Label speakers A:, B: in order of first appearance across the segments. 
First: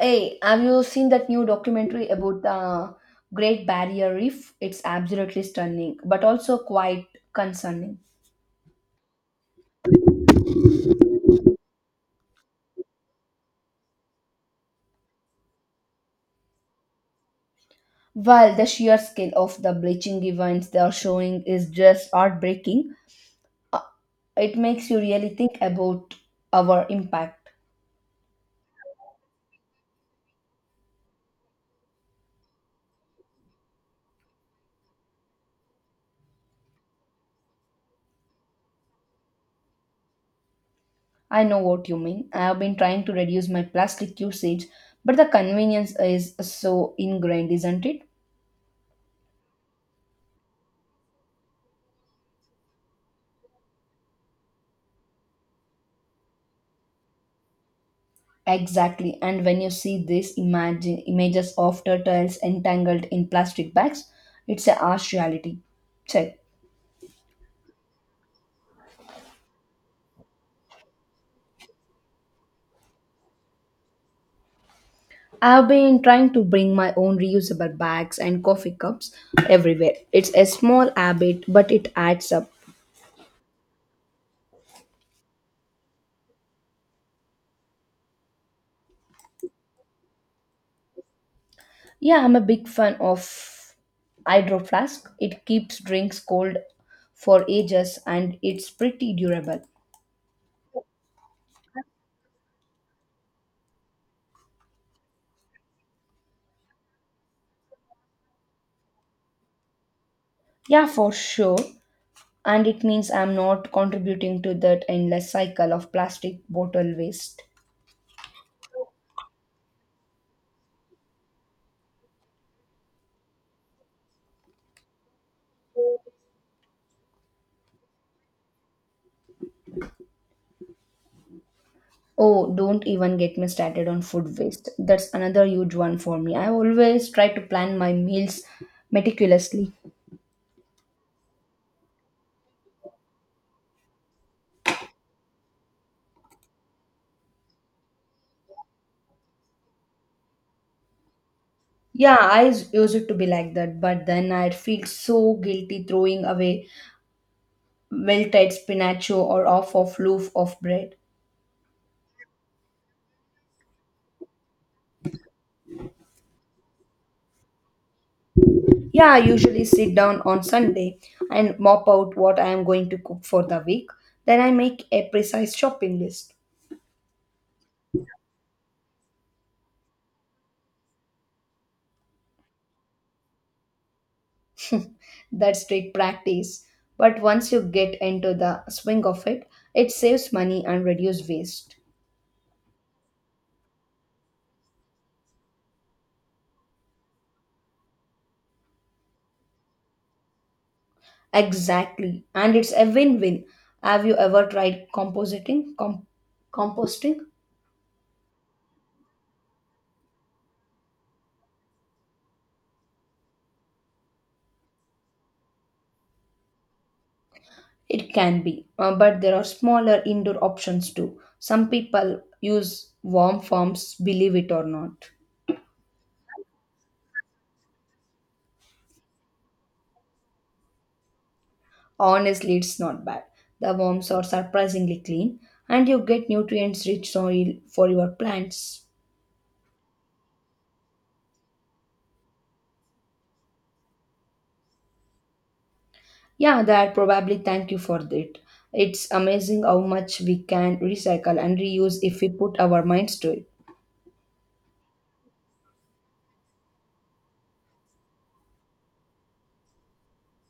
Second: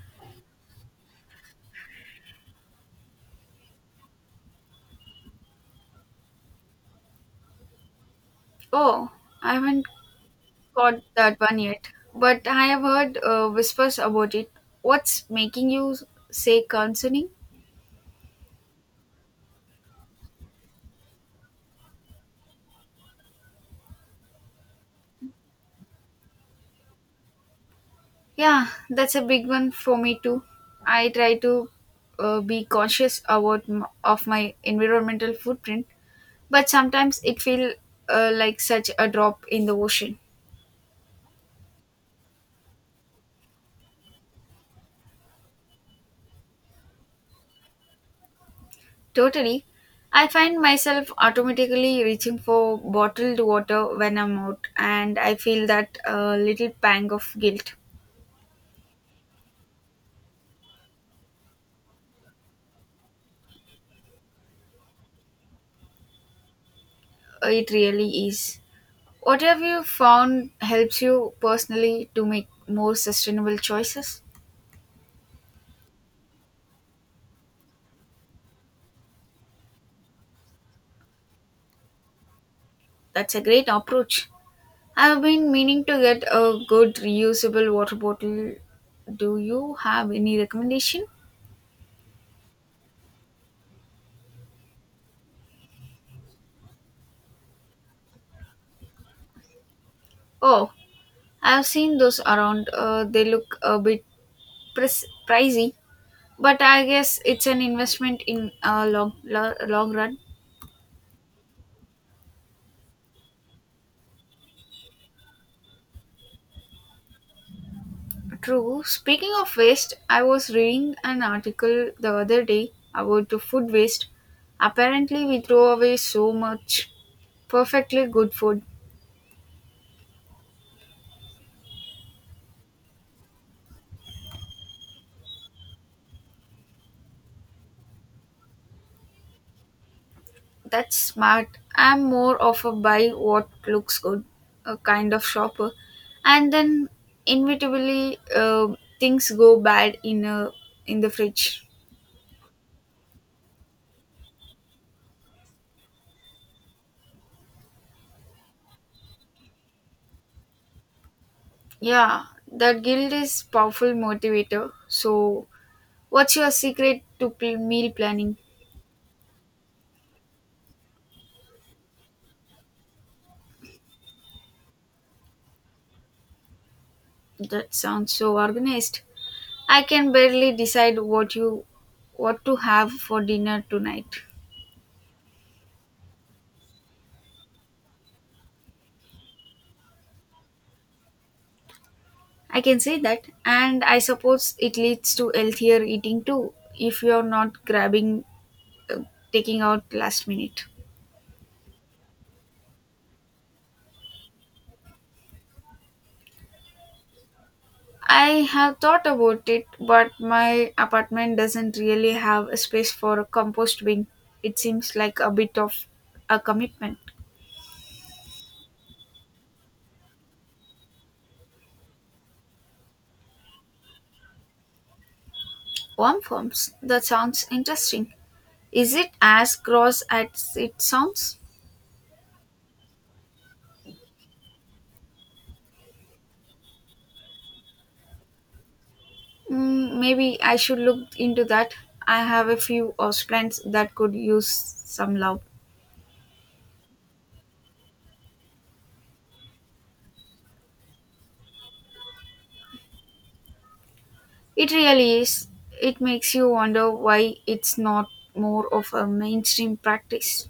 A: Hey, have you seen that new documentary about the Great Barrier Reef? It's absolutely stunning, but also quite concerning.
B: Oh, I haven't caught that one yet, but I have heard whispers about it. What's making you say concerning?
A: While the sheer scale of the bleaching events they are showing is just heartbreaking, it makes you really think about our impact.
B: Yeah, that's a big one for me too. I try to be conscious about of my environmental footprint, but sometimes it feels like such a drop in the ocean.
A: I know what you mean. I have been trying to reduce my plastic usage, but the convenience is so ingrained, isn't it?
B: Totally. I find myself automatically reaching for bottled water when I'm out, and I feel that little pang of guilt.
A: Exactly. And when you see these images of turtles entangled in plastic bags, it's a harsh reality. Check.
B: It really is. What have you found helps you personally to make more sustainable choices?
A: I've been trying to bring my own reusable bags and coffee cups everywhere. It's a small habit, but it adds up.
B: That's a great approach. I've been meaning to get a good reusable water bottle. Do you have any recommendation?
A: Yeah, I'm a big fan of hydro flask. It keeps drinks cold for ages and it's pretty durable.
B: Oh, I've seen those around. They look a bit pricey, but I guess it's an investment in a long, long run.
A: Yeah, for sure. and it means I'm not contributing to that endless cycle of plastic bottle waste.
B: True. Speaking of waste, I was reading an article the other day about the food waste. Apparently, we throw away so much perfectly good food.
A: Oh, don't even get me started on food waste. That's another huge one for me. I always try to plan my meals meticulously.
B: That's smart. I'm more of a buy what looks good, a kind of shopper. And then, inevitably, things go bad in the fridge.
A: Yeah, used it to be like that, but then I'd feel so guilty throwing away wilted spinacho or half of loaf of bread.
B: Yeah, that guilt is powerful motivator. So, what's your secret to meal planning?
A: Yeah, I usually sit down on Sunday and mop out what I am going to cook for the week. Then I make a precise shopping list.
B: That sounds so organized. I can barely decide what you what to have for dinner tonight.
A: That's strict practice. But once you get into the swing of it, it saves money and reduces waste.
B: I can say that and I suppose it leads to healthier eating too if you're not grabbing uh, taking out last minute.
A: Exactly. And it's a win-win. Have you ever tried compositing? Composting?
B: I have thought about it but my apartment doesn't really have a space for a compost bin. It seems like a bit of a commitment.
A: It can be, but there are smaller indoor options too. Some people use worm farms, believe it or not.
B: Worm forms. That sounds interesting. Is it as gross as it sounds?
A: Honestly, it's not bad. The worms are surprisingly clean, and you get nutrients rich soil for your plants.
B: Mm, maybe I should look into that. I have a few plants that could use some love.
A: Yeah, that probably thank you for that. It's amazing how much we can recycle and reuse if we put our minds to it.
B: It really is. It makes you wonder why it's not more of a mainstream practice.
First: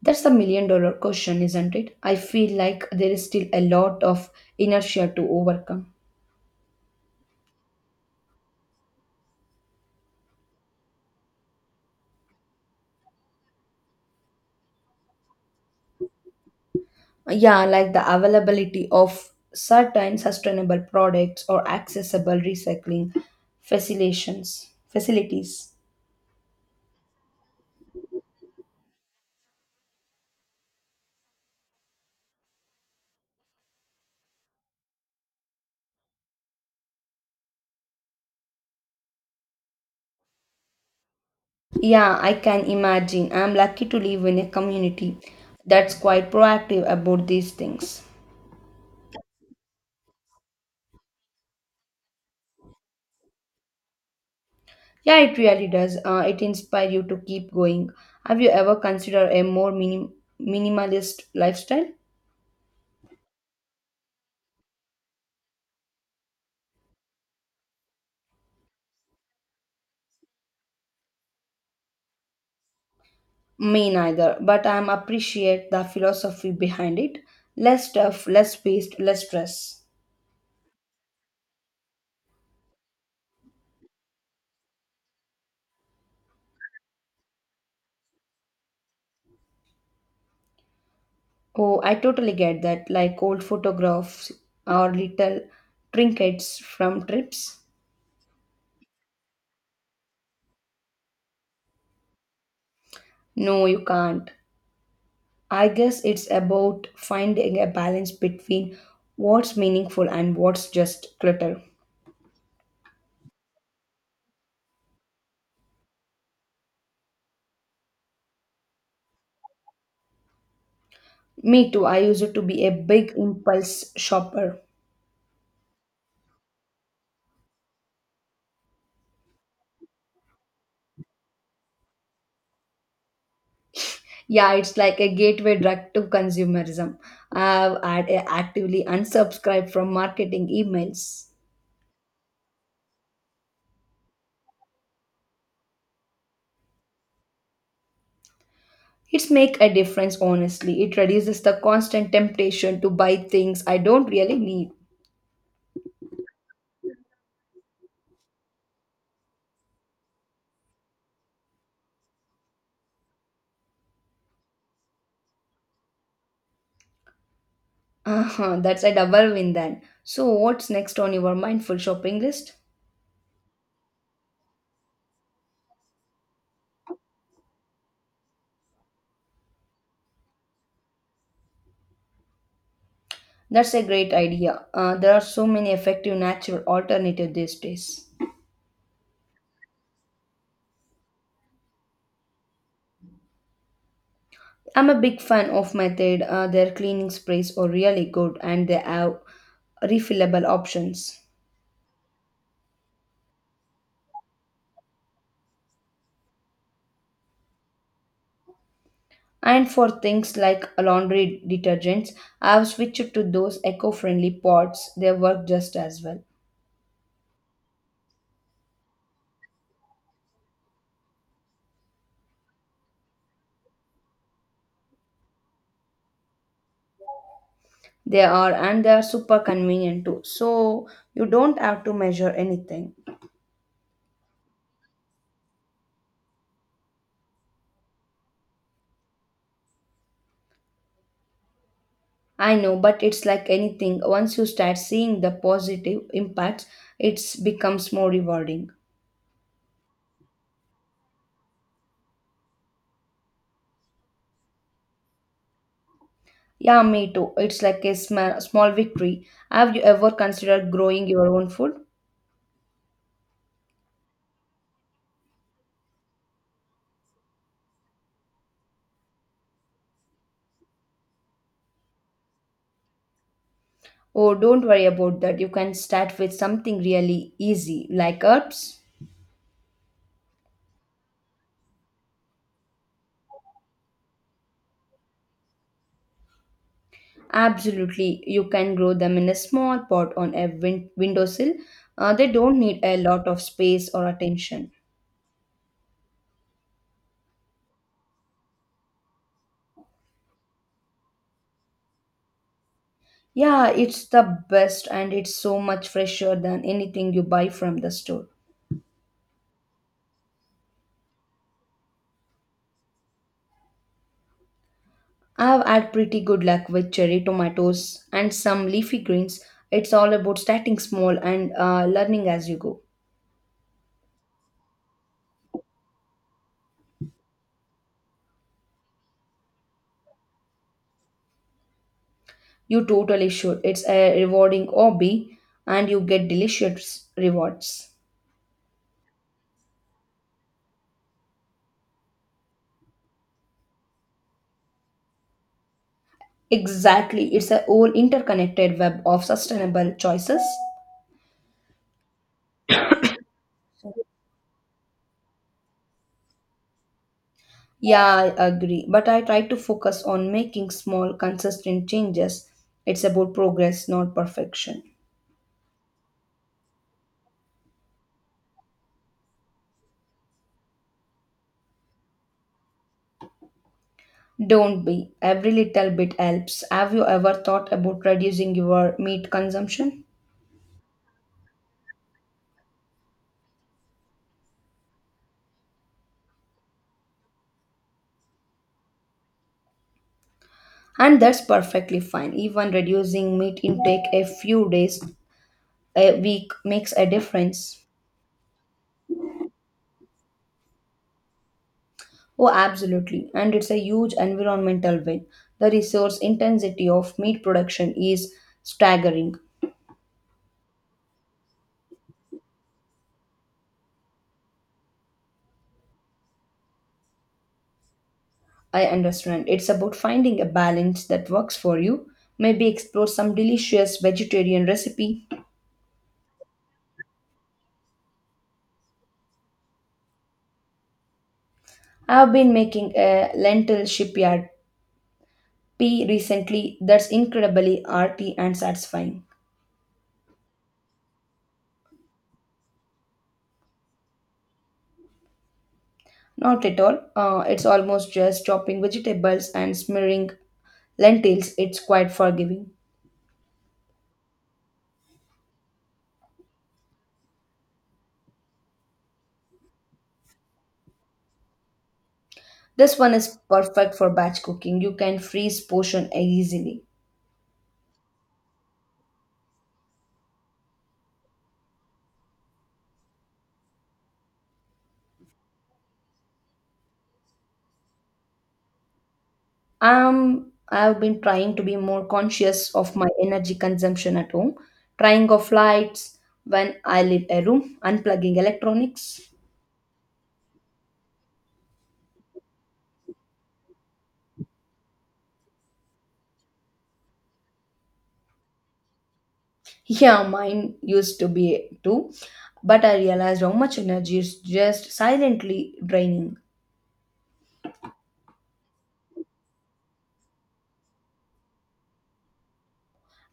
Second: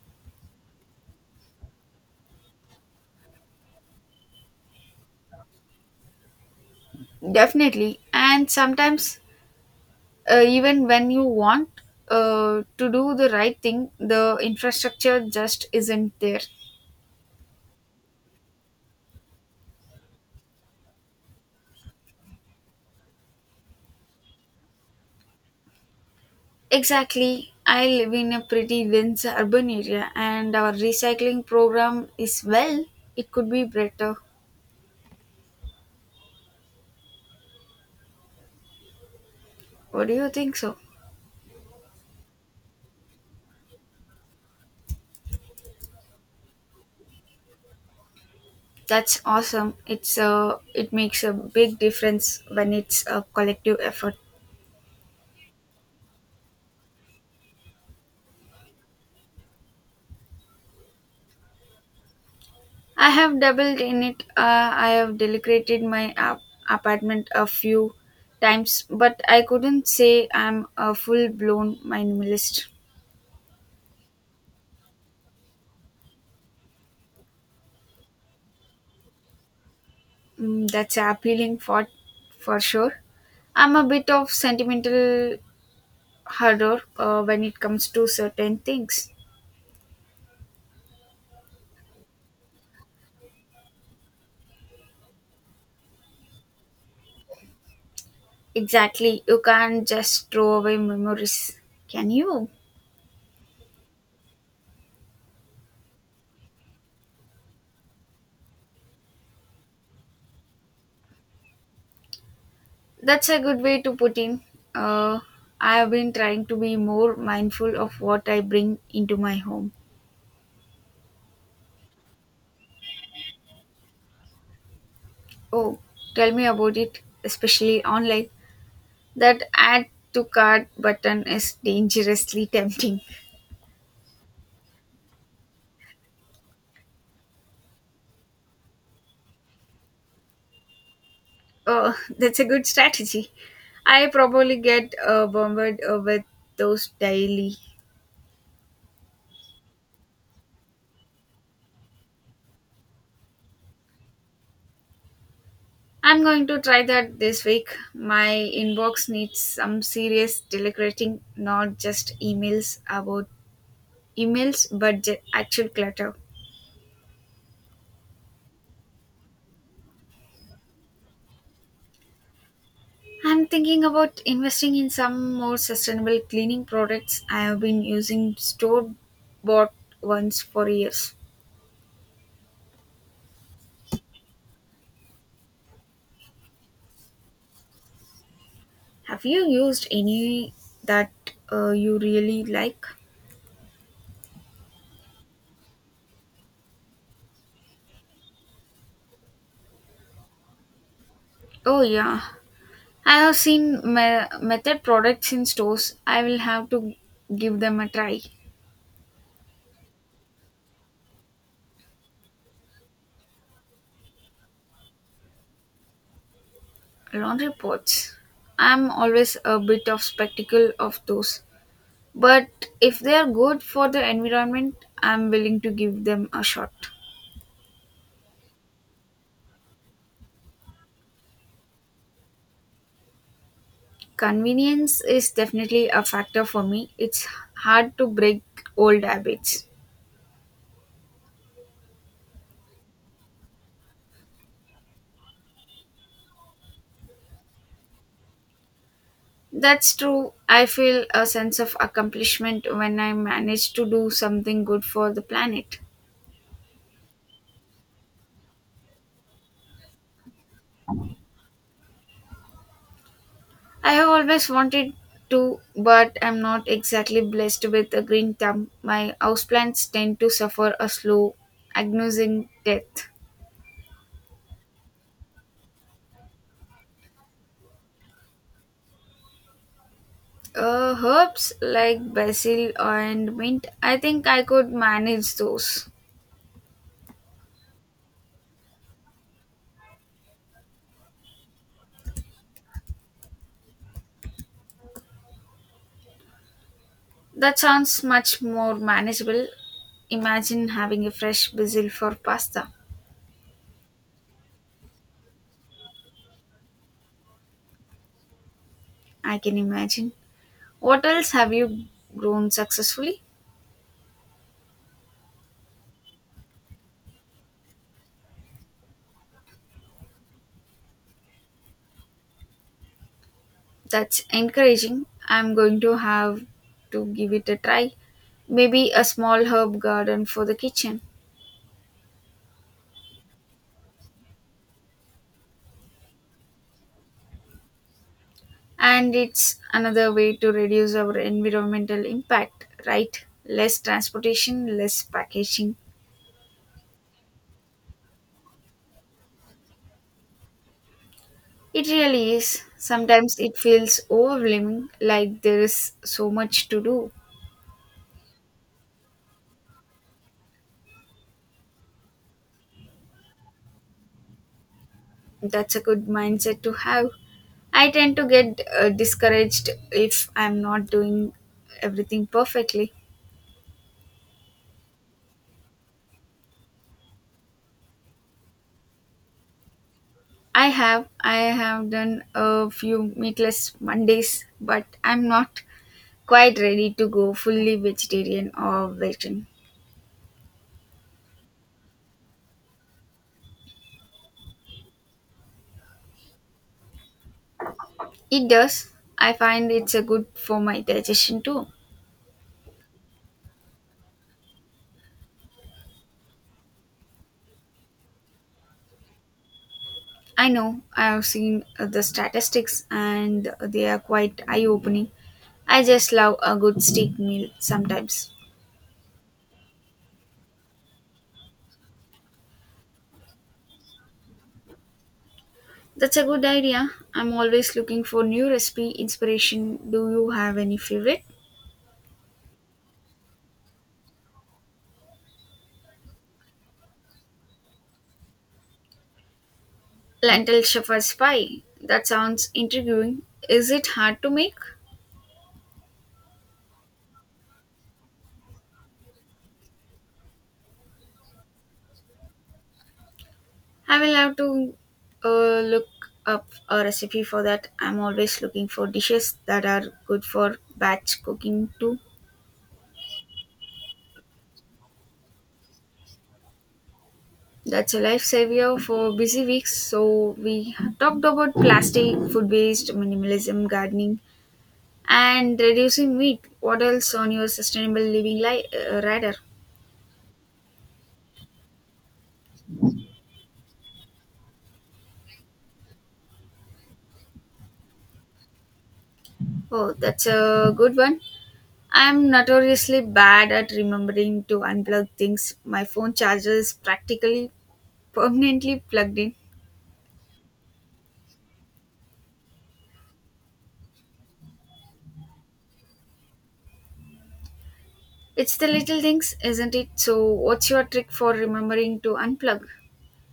A: That's the million dollar question, isn't it? I feel like there is still a lot of inertia to overcome.
B: Definitely. And sometimes, even when you want to do the right thing, the infrastructure just isn't there.
A: Yeah, like the availability of certain sustainable products or accessible recycling facilities.
B: Exactly. I live in a pretty dense urban area, and our recycling program is well, it could be better. What do you think so?
A: Yeah, I can imagine. I'm lucky to live in a community that's quite proactive about these things.
B: That's awesome. It makes a big difference when it's a collective effort.
A: Yeah, it really does. It inspires you to keep going. Have you ever considered a more minimalist lifestyle?
B: I have dabbled in it. I have decorated my apartment a few times, but I couldn't say I'm a full-blown minimalist.
A: Me neither, but I am appreciate the philosophy behind it. Less stuff, less waste, less stress.
B: Mm, that's appealing for sure. I'm a bit of sentimental horror when it comes to certain things.
A: Oh, I totally get that. Like old photographs or little trinkets from trips.
B: Exactly, you can't just throw away memories, can you?
A: No, you can't. I guess it's about finding a balance between what's meaningful and what's just clutter.
B: That's a good way to put in. Uh, I have been trying to be more mindful of what I bring into my home.
A: Me too. I used to be a big impulse shopper.
B: Oh, tell me about it, especially online. That add to cart button is dangerously tempting.
A: Yeah, it's like a gateway drug to consumerism. Actively unsubscribed from marketing emails.
B: Oh, that's a good strategy. I probably get bombarded with those daily.
A: It's make a difference honestly. It reduces the constant temptation to buy things I don't really need.
B: I'm going to try that this week. My inbox needs some serious deliberating, not just emails about emails but the actual clutter.
A: Uh-huh, that's a double win then. So what's next on your mindful shopping list?
B: I'm thinking about investing in some more sustainable cleaning products. I have been using store bought ones for years.
A: That's a great idea. There are so many effective natural alternatives these days.
B: Have you used any that you really like?
A: I'm a big fan of Method. Their cleaning sprays are really good and they have refillable options.
B: Oh, yeah. I have seen method products in stores. I will have to give them a try.
A: And for things like laundry detergents, I've switched to those eco-friendly pods. They work just as well.
B: Laundry pots. I'm always a bit of spectacle of those. But if they are good for the environment, I'm willing to give them a shot.
A: They are and they are super convenient too. So you don't have to measure anything.
B: Convenience is definitely a factor for me. It's hard to break old habits.
A: I know, but it's like anything. Once you start seeing the positive impacts, it becomes more rewarding.
B: That's true. I feel a sense of accomplishment when I manage to do something good for the planet.
A: Yeah, me too. It's like a small victory. Have you ever considered growing your own food?
B: I have always wanted to, but I'm not exactly blessed with a green thumb. My houseplants tend to suffer a slow, agonizing death.
A: Oh, don't worry about that. You can start with something really easy, like herbs.
B: Herbs like basil and mint, I think I could manage those.
A: Absolutely, you can grow them in a small pot on a windowsill. They don't need a lot of space or attention.
B: That sounds much more manageable. Imagine having a fresh basil for pasta.
A: Yeah, it's the best and it's so much fresher than anything you buy from the store.
B: I can imagine. What else have you grown successfully?
A: I've had pretty good luck with cherry tomatoes and some leafy greens. It's all about starting small and learning as you go.
B: That's encouraging. I'm going to have to give it a try. Maybe a small herb garden for the kitchen.
A: You totally should. It's a rewarding hobby and you get delicious rewards.
B: And it's another way to reduce our environmental impact, right? Less transportation, less packaging.
A: Exactly. It's a whole interconnected web of sustainable choices.
B: It really is. Sometimes it feels overwhelming, like there is so much to do.
A: Yeah, I agree. But I try to focus on making small, consistent changes. It's about progress, not perfection.
B: That's a good mindset to have. I tend to get discouraged if I'm not doing everything perfectly.
A: Don't be. Every little bit helps. Have you ever thought about reducing your meat consumption?
B: I have done a few meatless Mondays, but I'm not quite ready to go fully vegetarian or vegan.
A: And that's perfectly fine. Even reducing meat intake a few days a week makes a difference.
B: It does. I find it's a good for my digestion too.
A: Oh, absolutely. And it's a huge environmental win. The resource intensity of meat production is staggering.
B: I know I have seen the statistics and they are quite eye opening. I just love a good steak meal sometimes.
A: I understand. It's about finding a balance that works for you. Maybe explore some delicious vegetarian recipe.
B: That's a good idea. I'm always looking for new recipe inspiration. Do you have any favorite?
A: I've been making a lentil shipyard P recently that's incredibly arty and satisfying.
B: Lentil shepherd's pie. That sounds intriguing. Is it hard to make?
A: Not at all. It's almost just chopping vegetables and smearing lentils. It's quite forgiving.
B: I will have to look up a recipe for that. I'm always looking for dishes that are good for batch cooking too.
A: This one is perfect for batch cooking. You can freeze portion easily.
B: That's a lifesaver for busy weeks. So we talked about plastic, food waste, minimalism, gardening, and reducing meat. What else on your sustainable living radar?
A: I've been trying to be more conscious of my energy consumption at home, trying off lights when I leave a room, unplugging electronics.
B: Oh, that's a good one. I'm notoriously bad at remembering to unplug things. My phone charger is practically permanently plugged in.
A: Yeah, mine used to be too. But I realized how much energy is just silently draining.
B: It's the little things, isn't it? So, what's your trick for remembering to unplug?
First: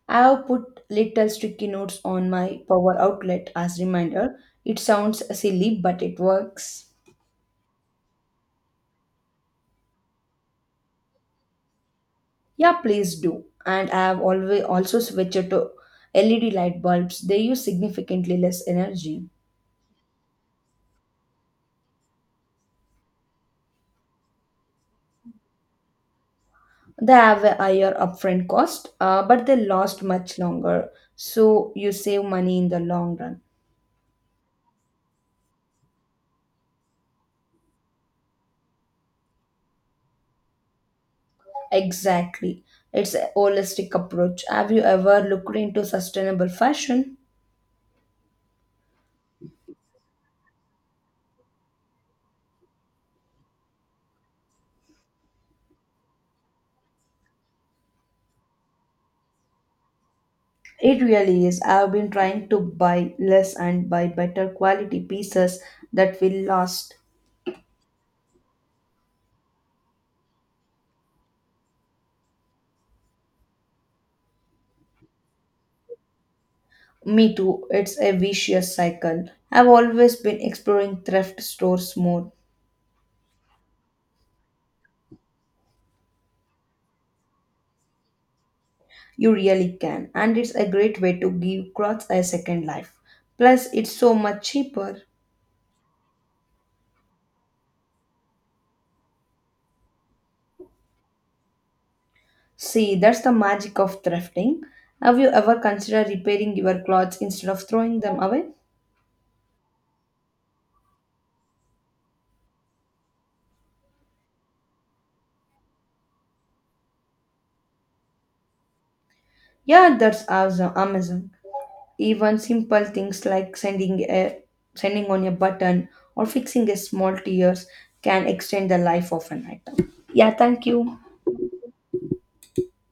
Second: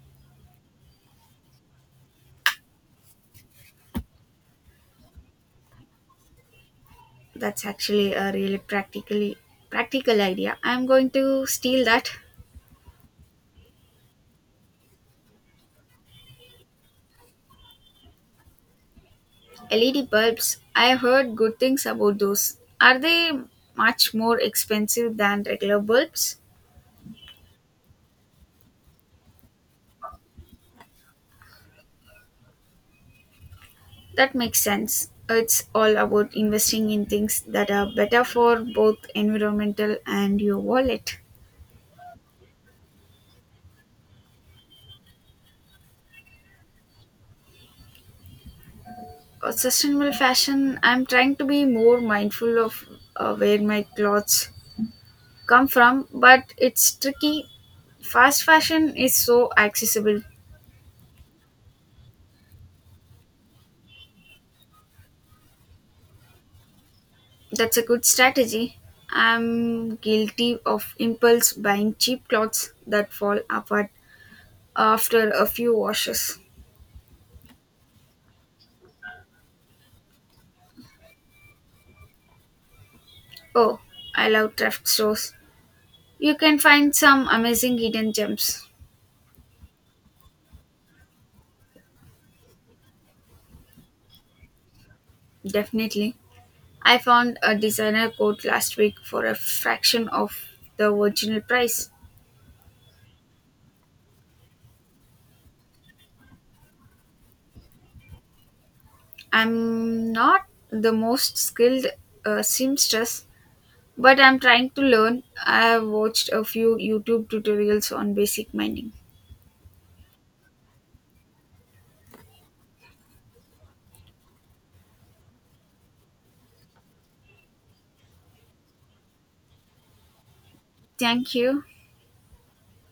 A: I have put little sticky notes on my power outlet as reminder. It sounds silly, but it works.
B: That's actually a really practical idea. I'm going to steal that.
A: Yeah, please do. And I have always also switched to LED light bulbs. They use significantly less energy.
B: LED bulbs. I heard good things about those. Are they much more expensive than regular bulbs?
A: They have a higher upfront cost, but they last much longer. So you save money in the long run.
B: That makes sense. It's all about investing in things that are better for both environmental and your wallet.
A: Exactly. It's a holistic approach. Have you ever looked into sustainable fashion?
B: Sustainable fashion. I'm trying to be more mindful of where my clothes come from, but it's tricky fast fashion is so accessible.
A: It really is. I've been trying to buy less and buy better quality pieces that will last.
B: That's a good strategy. I'm guilty of impulse buying cheap clothes that fall apart after a few washes.
A: Me too. It's a vicious cycle. I've always been exploring thrift stores more.
B: Oh, I love thrift stores. You can find some amazing hidden gems.
A: You really can. And it's a great way to give clothes a second life. Plus, it's so much cheaper.
B: Definitely. I found a designer coat last week for a fraction of the original price.
A: See, that's the magic of thrifting. Have you ever considered repairing your clothes instead of throwing them away?
B: I'm not the most skilled seamstress, but I'm trying to learn. I have watched a few YouTube tutorials on basic mining.
A: Yeah, that's awesome, amazing. Even simple things like sending on a button or fixing a small tears can extend the life of an item. Yeah, thank you.
B: Thank you.